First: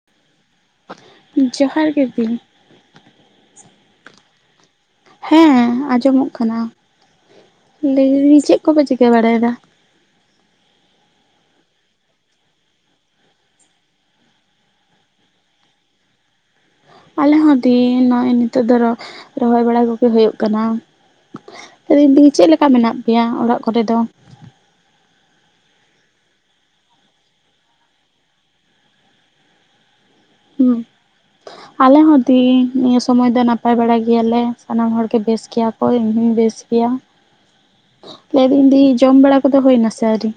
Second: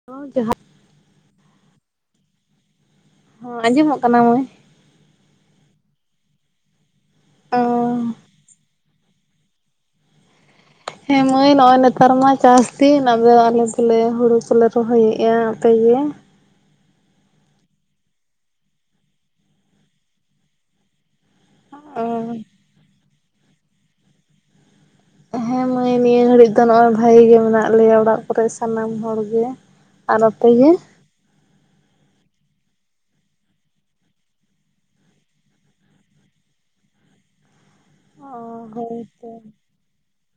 [unintelligible] ᱡᱟᱦᱟ ᱡᱚᱦᱟᱨ ᱜᱮ ᱫᱤ᱾ ᱦᱚᱸ ᱟᱸᱡᱚᱢᱚᱜ ᱠᱟᱱᱟ ᱢᱚᱹᱭ? ᱦᱮᱸ ᱟᱸᱡᱚᱢᱚᱜ ᱠᱟᱱᱟ, ᱞᱟᱹᱭᱫᱤᱧ ᱪᱮᱫ ᱠᱚᱯᱮ ᱪᱤᱠᱟᱹ ᱵᱟᱲᱟᱭ ᱫᱟ? ᱦᱮᱸ ᱢᱟᱹᱭ ᱱᱚᱜᱼᱚᱭ ᱱᱮᱛᱟᱨ ᱢᱟ ᱪᱟᱥ ᱫᱤᱱ ᱟᱫᱚ ᱟᱞᱮ ᱫᱚᱞᱮ ᱦᱩᱲᱩ ᱠᱚᱞᱮ ᱨᱚᱦᱚᱭᱮᱫᱼᱟ, ᱟᱯᱮᱜ ᱜᱮ? ᱟᱞᱮ ᱦᱚᱸ ᱫᱤ ᱱᱚᱜᱚᱭ ᱱᱤᱛᱚᱜ ᱫᱚ ᱨᱚᱲ ᱨᱚᱦᱚᱭ ᱵᱟᱲᱟ ᱠᱚᱜᱮ ᱦᱩᱭᱩᱜ ᱠᱟᱱᱟ᱾ ᱮ ᱫᱤ ᱪᱮᱫ ᱞᱮᱠᱟ ᱢᱮᱱᱟᱜ ᱯᱮᱭᱟ ᱚᱲᱟᱜ ᱠᱚᱨᱮ ᱫᱚ? ᱦᱮᱸ ᱢᱟᱹᱭ ᱱᱤᱭᱟᱹ ᱜᱷᱟᱹᱲᱤᱡ ᱫᱚ ᱱᱚᱜ ᱚᱚᱭ ᱵᱷᱟᱜᱤ ᱜᱮ ᱢᱮᱱᱟᱜ ᱞᱮᱭᱟ ᱚᱲᱟᱜ ᱠᱚᱨᱮ ᱥᱟᱱᱟᱢ ᱦᱚᱲ ᱜᱮ᱾ ᱟᱨ ᱟᱯᱮ ᱜᱮ? ᱦᱩᱸ [inaudible] ᱟᱞᱮ ᱦᱚᱸ ᱫᱤ ᱱᱤᱭᱟᱹ ᱥᱚᱢᱚᱭ ᱫᱚ ᱱᱟᱯᱟᱭ ᱵᱟᱲᱟ ᱜᱮᱭᱟᱞᱮ, ᱥᱟᱱᱟᱢ ᱦᱚᱲ ᱜᱮ ᱵᱮᱥ ᱜᱮᱭᱟ ᱠᱚ ᱤᱧᱦᱚᱸᱧ ᱵᱮᱥ ᱜᱮᱭᱟ᱾ ᱚ ᱞᱟᱹᱭ ᱫᱤᱧ ᱫᱤ ᱡᱚᱢ ᱦᱳᱭᱛᱚ ᱵᱟᱲᱟ ᱠᱚᱫᱚ ᱦᱩᱭ ᱱᱟᱥᱮ ᱟᱹᱣᱨᱤ?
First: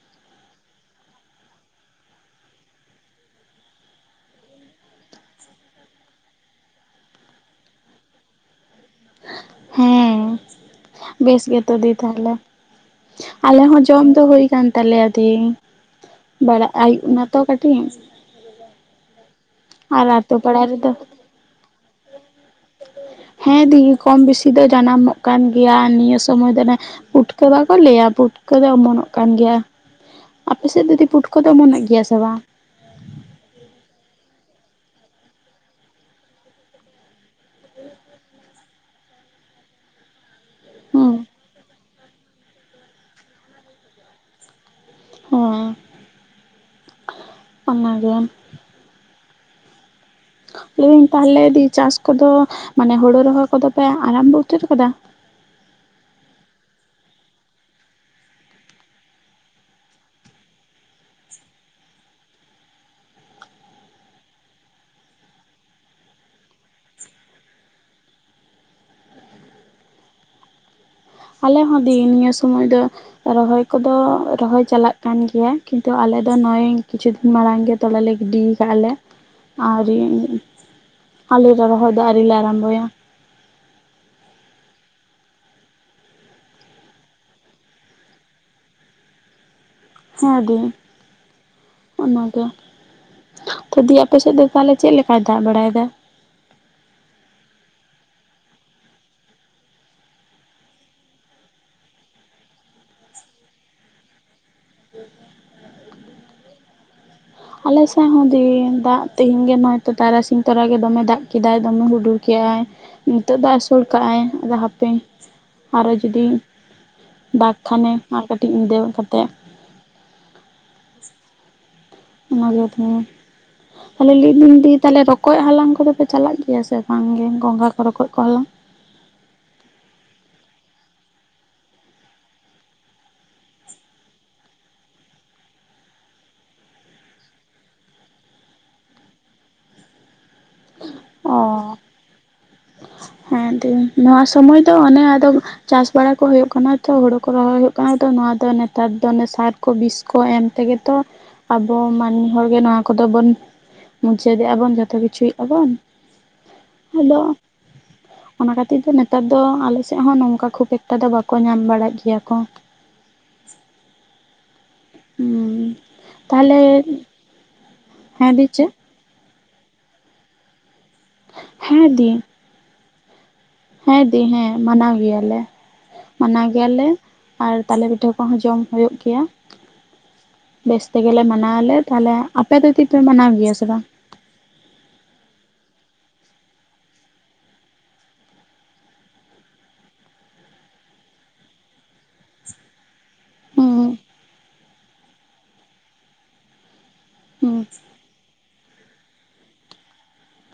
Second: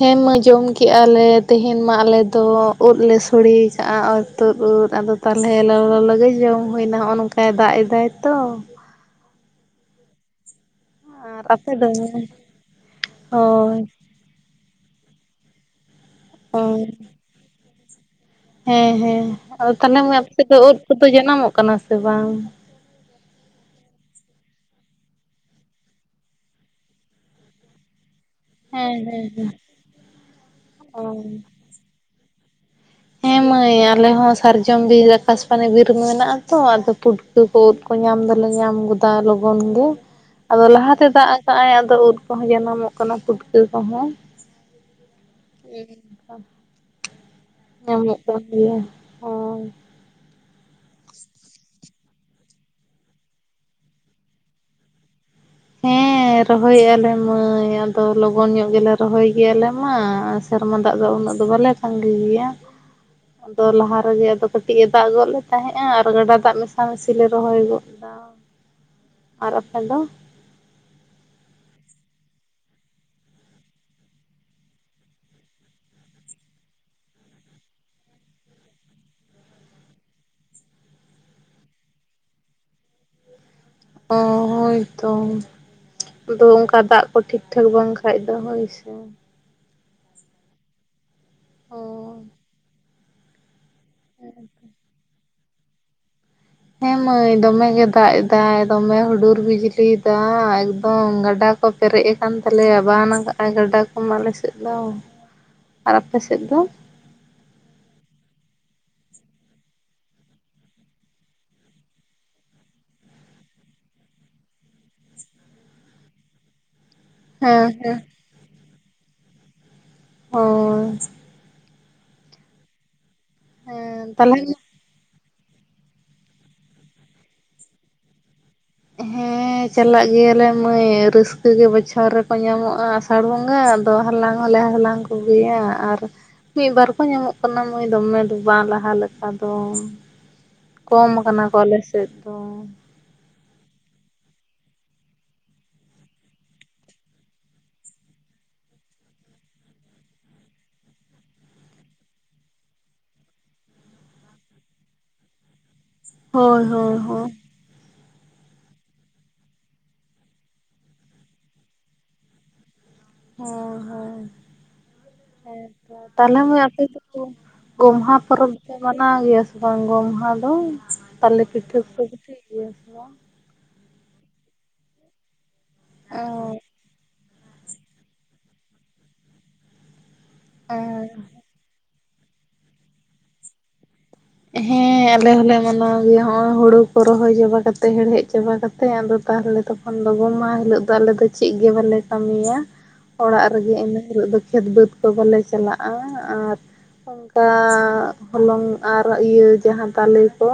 ᱦᱮᱸ ᱢᱟᱹᱤ ᱡᱚᱢ ᱠᱟᱜᱼᱟ ᱞᱮ ᱛᱮᱦᱮᱧ ᱢᱟ ᱟᱞᱮ ᱫᱚ ᱩᱫ ᱞᱮ ᱥᱳᱲᱮ ᱠᱟᱜᱼᱟ ᱚᱨᱛᱳᱫ ᱩᱫᱽ ᱟᱫᱚ ᱛᱟᱞᱚᱞᱮ ᱞᱚᱞᱚ ᱞᱚᱞᱚ ᱜᱮ ᱡᱚᱢ ᱦᱩᱭᱱᱟ ᱱᱚᱜᱼᱚ ᱱᱚᱝᱠᱟᱭ ᱫᱟᱜ ᱮᱫᱟᱭ ᱛᱚ᱾ ᱦᱮᱸ ᱵᱮᱥ ᱟᱨ ᱟᱯᱮ ᱜᱮᱛᱚ ᱫᱚ ᱫᱤ ᱛᱟᱦᱞᱮ ᱟᱞᱮ ᱦᱳᱭ ᱦᱚᱸ ᱡᱚᱢ ᱫᱚ ᱦᱩᱭ ᱠᱟᱱ ᱛᱟᱞᱮᱭᱟ ᱫᱤ ᱵᱟᱲᱟᱜ ᱦᱳᱭ ᱟᱹᱩᱵ ᱛᱚ ᱠᱟᱹᱴᱤᱡ᱾ ᱦᱮᱸ ᱦᱮᱸ ᱟᱫᱚ ᱛᱟᱦᱚᱞᱮ ᱟᱨ ᱢᱟᱸᱭ ᱟᱯᱮ ᱟᱛᱳ ᱥᱮᱫ ᱫᱚ ᱯᱟᱲᱟ ᱳᱫᱽ ᱨᱮᱫᱚ ᱠᱚᱫᱚ ᱡᱟᱱᱟᱢᱚᱜ ᱠᱟᱱᱟ ᱥᱮ ᱵᱟᱝ? ᱦᱮᱸ ᱫᱤ ᱠᱚᱢ ᱵᱤᱥᱤ ᱫᱚ ᱡᱟᱱᱟᱢᱚᱜ ᱠᱟᱱ ᱜᱮᱭᱟ᱾ ᱱᱤᱭᱟᱹ ᱥᱚᱢᱚᱭ ᱫᱚ ᱞᱮ ᱯᱩᱴᱠᱟᱹ ᱵᱟᱠᱚ ᱞᱟᱹᱭᱟ ᱯᱩᱴ ᱠᱟᱹ ᱫᱚ ᱦᱮᱸ ᱚᱢᱚᱱᱚᱜ ᱦᱮᱸ ᱠᱟᱱ ᱦᱮᱸ ᱜᱮᱭᱟ, ᱟᱯᱮ ᱥᱮᱫ ᱫᱚ ᱚ ᱫᱤ ᱯᱩᱴᱠᱟᱹ ᱫᱚ ᱚᱢᱚᱱᱚᱜ ᱜᱮᱭᱟ ᱥᱮ ᱵᱟᱝ? ᱦᱮᱸ ᱢᱟᱹᱭ ᱟᱞᱮ ᱦᱚᱸ ᱥᱟᱨᱡᱚᱢ ᱵᱤᱨ ᱟᱠᱟᱥᱵᱟᱱᱤ ᱵᱤᱨ ᱢᱮᱱᱟᱜ ᱟ ᱛᱚ ᱟᱫᱚ ᱯᱩᱰ ᱠᱟᱹ ᱠᱚ ᱩᱫᱽ ᱠᱚ ᱧᱟᱢ ᱫᱚᱞᱮ ᱧᱟᱢ ᱫᱟ ᱞᱚᱜᱚᱱ ᱜᱮ᱾ ᱟᱫᱚ ᱞᱟᱦᱟᱛᱮ ᱦᱩᱸ ᱫᱟᱜ ᱟᱠᱟᱭ ᱟᱫᱚ ᱩᱫ ᱠᱚᱦᱚᱸ ᱡᱟᱱᱟᱢᱚᱜ ᱠᱟᱱᱟ ᱯᱩᱴᱠᱟᱹ ᱠᱚᱦᱚᱸ᱾ ᱦᱮᱸ᱾ ᱧᱟᱢᱚᱜ ᱚᱱᱟᱜᱮ ᱠᱟᱱ ᱜᱮᱭᱟ᱾ ᱦᱳᱭ ᱞᱟᱹᱭ ᱫᱤᱧ ᱛᱟᱦᱚᱞᱮ ᱫᱤ ᱪᱟᱥ ᱠᱚᱫᱚ ᱢᱟᱱᱮ ᱦᱳᱲᱳ ᱨᱚᱦᱚᱭ ᱠᱚᱫᱚ ᱯᱮ ᱟᱨᱟᱢ ᱵᱚ ᱩᱛᱟᱹᱨ ᱟᱠᱟᱫᱟ? [inaudible] ᱨᱚᱦᱚᱭ ᱮᱜ ᱟᱞᱮ ᱢᱟᱹᱭ ᱟᱫᱚ ᱞᱚᱜᱚᱱ ᱧᱚᱜ ᱜᱮᱞᱮ ᱨᱚᱦᱚᱭ ᱜᱮᱭᱟ ᱟᱞᱮ ᱢᱟ, ᱥᱮᱨᱢᱟ ᱫᱟᱜ ᱫᱚ ᱩᱱᱟᱹᱜ ᱫᱚ ᱵᱟᱞᱮ ᱯᱟᱺᱰᱩ ᱜᱤᱭᱟ [inaudible] ᱟᱫᱚ ᱞᱟᱦᱟ ᱨᱮᱜᱮ ᱟᱫᱚ ᱠᱟᱹᱴᱤᱡ ᱮ ᱫᱟᱜ ᱜᱚᱫ ᱞᱮ ᱛᱟᱦᱮᱸᱜᱼᱟ ᱟᱨ ᱜᱟᱰᱟ ᱫᱟᱜ ᱢᱮᱥᱟ ᱢᱮᱥᱤ ᱞᱮ ᱨᱚᱦᱚᱭ ᱜᱚᱫ ᱟᱨ ᱟᱯᱮ ᱫᱚ ᱟᱞᱮ ᱦᱚᱸ ᱫᱤ ᱱᱤᱭᱟᱹ ᱥᱚᱢᱚᱭ ᱫᱚ ᱨᱚᱦᱚᱭ ᱠᱚᱫᱚ ᱨᱚᱦᱚᱭ ᱪᱟᱞᱟᱜ ᱠᱟᱱ ᱜᱮᱭᱟ ᱠᱤᱱᱛᱩ ᱟᱞᱮ ᱫᱚ ᱱᱚᱜᱼᱚᱭ ᱠᱤᱪᱷᱩ ᱫᱤᱱ ᱢᱟᱲᱟᱝ ᱜᱮ ᱫᱚᱢᱮᱞᱮ ᱜᱤᱰᱤ ᱠᱟᱜᱼᱟ ᱞᱮ ᱟᱨ ᱟᱞᱮ ᱫᱚ ᱨᱚᱦᱚᱭ ᱫᱚ ᱟᱹᱣᱨᱤᱞᱮ ᱟᱨᱟᱢᱵᱷᱚᱭᱟ ᱚᱸᱻ ᱦᱳᱭ ᱛᱚ ᱟᱫᱚ ᱚᱝᱠᱟ ᱫᱟᱜ ᱠᱚ ᱴᱷᱤᱠ ᱴᱷᱟᱠ ᱵᱟᱝ ᱠᱷᱟᱡ ᱫᱚ ᱦᱳᱭ ᱥᱮ ᱦᱮᱸ ᱫᱤ ᱚᱱᱟᱜᱮ ᱛᱚ ᱫᱤ ᱟᱯᱮ ᱥᱮᱫ ᱫᱚ ᱛᱟᱦᱚᱞᱮ ᱪᱮᱫ ᱞᱮᱠᱟᱭ ᱫᱟᱜ ᱵᱟᱲᱟᱭᱮᱫᱟ ᱦᱮᱸ ᱢᱟᱹᱭ ᱫᱚᱢᱮ ᱜᱮ ᱫᱟᱜ ᱮᱫᱟᱭ ᱫᱚᱢᱮ ᱦᱩᱰᱩᱨ ᱵᱤᱡᱽᱞᱤ ᱫᱟᱜ ᱮᱠᱫᱚᱢ ᱜᱟᱰᱟ ᱠᱚ ᱯᱮᱨᱮᱡ ᱟᱠᱟᱱ ᱛᱟᱞᱮᱭᱟ ᱵᱟᱱ ᱠᱟᱜ ᱟᱭ ᱜᱟᱰᱟ ᱠᱚᱢᱟ ᱟᱞᱮ ᱥᱮᱫ ᱫᱚ ᱟᱨ ᱟᱯᱮ ᱥᱮᱫ ᱫᱚ ᱟᱞᱮ ᱥᱮᱫ ᱦᱚᱸ ᱫᱤ ᱫᱟᱜ ᱛᱮᱦᱮᱧ ᱜᱮ ᱱᱚᱦᱚᱛᱚ ᱛᱟᱨᱟᱥᱤᱧ ᱛᱚᱨᱟ ᱜᱮ ᱫᱚᱢᱮ ᱫᱟᱜ ᱠᱮᱫᱟᱭ ᱫᱚᱢᱮ ᱦᱩᱰᱩᱨ ᱠᱮᱜᱟᱭ ᱱᱤᱛᱚᱜ ᱫᱚᱭ ᱟᱹᱥᱚᱲ ᱠᱟᱜᱟᱭ ᱟᱫᱚ ᱦᱟᱯᱮ ᱟᱨᱚ ᱡᱩᱫᱤ ᱫᱟᱜ ᱦᱮᱸ ᱠᱷᱟᱱᱮ ᱦᱮᱸ ᱟᱨ ᱠᱟᱹᱴᱤᱡ ᱧᱤᱫᱟᱹ ᱧᱚᱜ ᱠᱟᱛᱮ ᱦᱳᱭ ᱢᱟ ᱞᱟᱹᱭ ᱛᱟᱞᱟᱝ ᱢᱮ ᱛᱟᱦᱚᱞᱮ ᱞᱟᱹᱭ ᱫᱤ ᱨᱚᱠᱚᱡ ᱦᱟᱞᱟᱝ ᱠᱚᱫᱚ ᱯᱮ ᱪᱟᱞᱟᱜ ᱜᱮᱭᱟ ᱥᱮ ᱵᱟᱝ ᱜᱮ ᱜᱚᱸᱜᱷᱟ ᱠᱚ ᱨᱚᱠᱚᱡ ᱠᱚ ᱦᱟᱞᱟᱝ ᱦᱮᱸ ᱪᱟᱞᱟᱜ ᱜᱮᱭᱟᱞᱮ ᱢᱟᱹᱭ ᱨᱟᱹᱥᱠᱟᱹ ᱜᱮ ᱵᱚᱪᱷᱚᱨ ᱨᱮᱠᱚ ᱧᱟᱢᱚᱜᱼᱟ ᱟᱥᱟᱲ ᱵᱚᱸᱜᱟ ᱟᱫᱚ ᱦᱟᱞᱟᱝ ᱦᱚᱞᱮ ᱦᱟᱞᱟᱝ ᱠᱚ ᱜᱮᱭᱟ ᱟᱨ ᱢᱤᱫ ᱵᱟᱨ ᱠᱚ ᱧᱟᱢᱚᱜ ᱠᱟᱱᱟ ᱢᱟᱹᱭ ᱫᱚᱢᱮ ᱫᱚ ᱵᱟᱝ ᱞᱟᱦᱟ ᱞᱮᱠᱟ ᱫᱚ ᱠᱚᱢ ᱚ ᱟᱠᱟᱱᱟ ᱠᱚ ᱟᱞᱮ ᱥᱮᱫ ᱫᱚ ᱦᱮᱸ ᱫᱤ ᱱᱚᱣᱟ ᱥᱚᱢᱚᱭ ᱫᱚ ᱚᱱᱮ ᱟᱫᱚ ᱪᱟᱥ ᱵᱟᱲᱟ ᱠᱚ ᱦᱩᱭᱩᱜ ᱠᱟᱱᱟ ᱛᱚ ᱦᱩᱲᱩ ᱠᱚ ᱨᱚᱦᱚᱭ ᱦᱩᱭᱩᱜ ᱠᱟᱱᱟ ᱛᱚ ᱱᱚᱶᱟ ᱫᱚ ᱱᱮᱛᱟᱨ ᱫᱚ ᱥᱟᱨ ᱠᱚ ᱵᱤᱥ ᱠᱚ ᱮᱢ ᱛᱮᱜᱮ ᱛᱚ ᱟᱵᱚ ᱢᱟᱹᱱᱢᱤ ᱦᱚᱲᱜᱮ ᱱᱚᱣᱟ ᱠᱚᱫᱚ ᱵᱚᱱ ᱢᱩᱪᱟᱹᱫᱮᱜᱼᱟ ᱵᱚᱱ ᱡᱚᱛᱚ ᱠᱤᱪᱷᱩᱭ ᱭᱮᱫ ᱵᱚᱱ ᱦᱳᱭ ᱦᱳᱭ ᱟᱫᱚ ᱦᱳᱭ ᱚᱱᱟ ᱠᱷᱟᱹᱛᱤᱨ ᱫᱚ ᱱᱮᱛᱟᱨ ᱫᱚ ᱟᱞᱮᱥᱮᱫ ᱦᱚᱸ ᱱᱚᱝᱠᱟ ᱠᱷᱩᱵ ᱮᱠᱴᱟ ᱫᱚ ᱵᱟᱠᱚ ᱧᱟᱢ ᱵᱟᱲᱟᱜ ᱜᱮᱭᱟ ᱠᱚ ᱚᱸ ᱦᱟᱹᱭ ᱦᱩᱸ ᱦᱮᱸᱛᱚ ᱛᱟᱦᱞᱮ ᱛᱟᱦᱚᱞᱮ ᱢᱟᱹᱭ ᱟᱯᱮ ᱥᱮ ᱫᱚ ᱜᱚᱢᱦᱟ ᱦᱮᱸ ᱫᱤ ᱯᱚᱨᱚᱵᱽ ᱪᱮᱫ ᱫᱚ ᱢᱟᱱᱟᱣ ᱜᱮᱭᱟ ᱥᱮ ᱵᱟᱝ ᱜᱚᱢᱦᱟ ᱫᱚ ᱛᱟᱞᱮ ᱯᱤᱴᱷᱟᱹ ᱦᱮᱸ ᱠᱚ ᱫᱤ ᱠᱟᱹᱴᱤᱡ ᱜᱮᱭᱟ ᱥᱮ ᱵᱟᱝ ᱦᱮᱸ ᱫᱤ ᱦᱮᱸ ᱢᱟᱱᱟᱣ ᱜᱮᱭᱟᱞᱮ ᱚ ᱢᱟᱱᱟᱣ ᱜᱮᱭᱟᱞᱮ ᱟᱨ ᱛᱟᱞᱮ ᱯᱤᱴᱷᱟᱹ ᱠᱚᱦᱚᱸ ᱡᱚᱢ ᱦᱩᱭᱩᱜ ᱜᱮᱭᱟ ᱵᱮᱥ ᱛᱮᱜᱮᱞᱮ ᱚ ᱢᱟᱱᱟᱣ ᱟᱞᱮ ᱛᱟᱦᱚᱞᱮ ᱟᱯᱮ ᱫᱚ ᱪᱮᱫ ᱯᱮ ᱢᱟᱱᱟᱣ ᱜᱮᱭᱟ ᱥᱮ ᱵᱟᱝ ᱦᱮᱸ ᱦᱮᱸ ᱟᱞᱮ ᱦᱚᱸᱞᱮ ᱢᱟᱱᱟᱣ ᱜᱮᱭᱟ ᱱᱚᱜᱼᱚᱭ ᱦᱩᱲᱩ ᱠᱚ ᱨᱚᱦᱚᱭ ᱡᱚᱵᱟ ᱠᱟᱛᱮ ᱦᱮᱲᱦᱮᱫ ᱪᱟᱵᱟ ᱠᱟᱛᱮ ᱟᱫᱚ ᱛᱟᱦᱚᱞᱮ ᱫᱚ ᱠᱷᱚᱱ ᱞᱚᱜᱩᱢ ᱢᱟᱦᱟ ᱦᱤᱞᱳᱜ ᱫᱚ ᱟᱞᱮ ᱫᱚ ᱪᱮᱫ ᱜᱮ ᱵᱟᱞᱮ ᱠᱟᱹᱢᱤᱭᱟ [unintelligible] ᱚᱲᱟᱜ ᱨᱮᱜᱮ ᱦᱩᱸ ᱤᱱᱟᱹ ᱦᱤᱞᱳᱜ ᱫᱚ ᱠᱷᱮᱛ ᱵᱟᱹᱫᱽ ᱠᱚ ᱵᱟᱞᱮ ᱪᱟᱞᱟᱜᱼᱟ ᱟᱨ ᱚᱱᱠᱟ ᱦᱩᱸ ᱦᱚᱞᱚᱝ ᱟᱨ ᱤᱭᱟᱹ ᱡᱟᱦᱟᱸ ᱛᱟᱞᱮ ᱠᱚ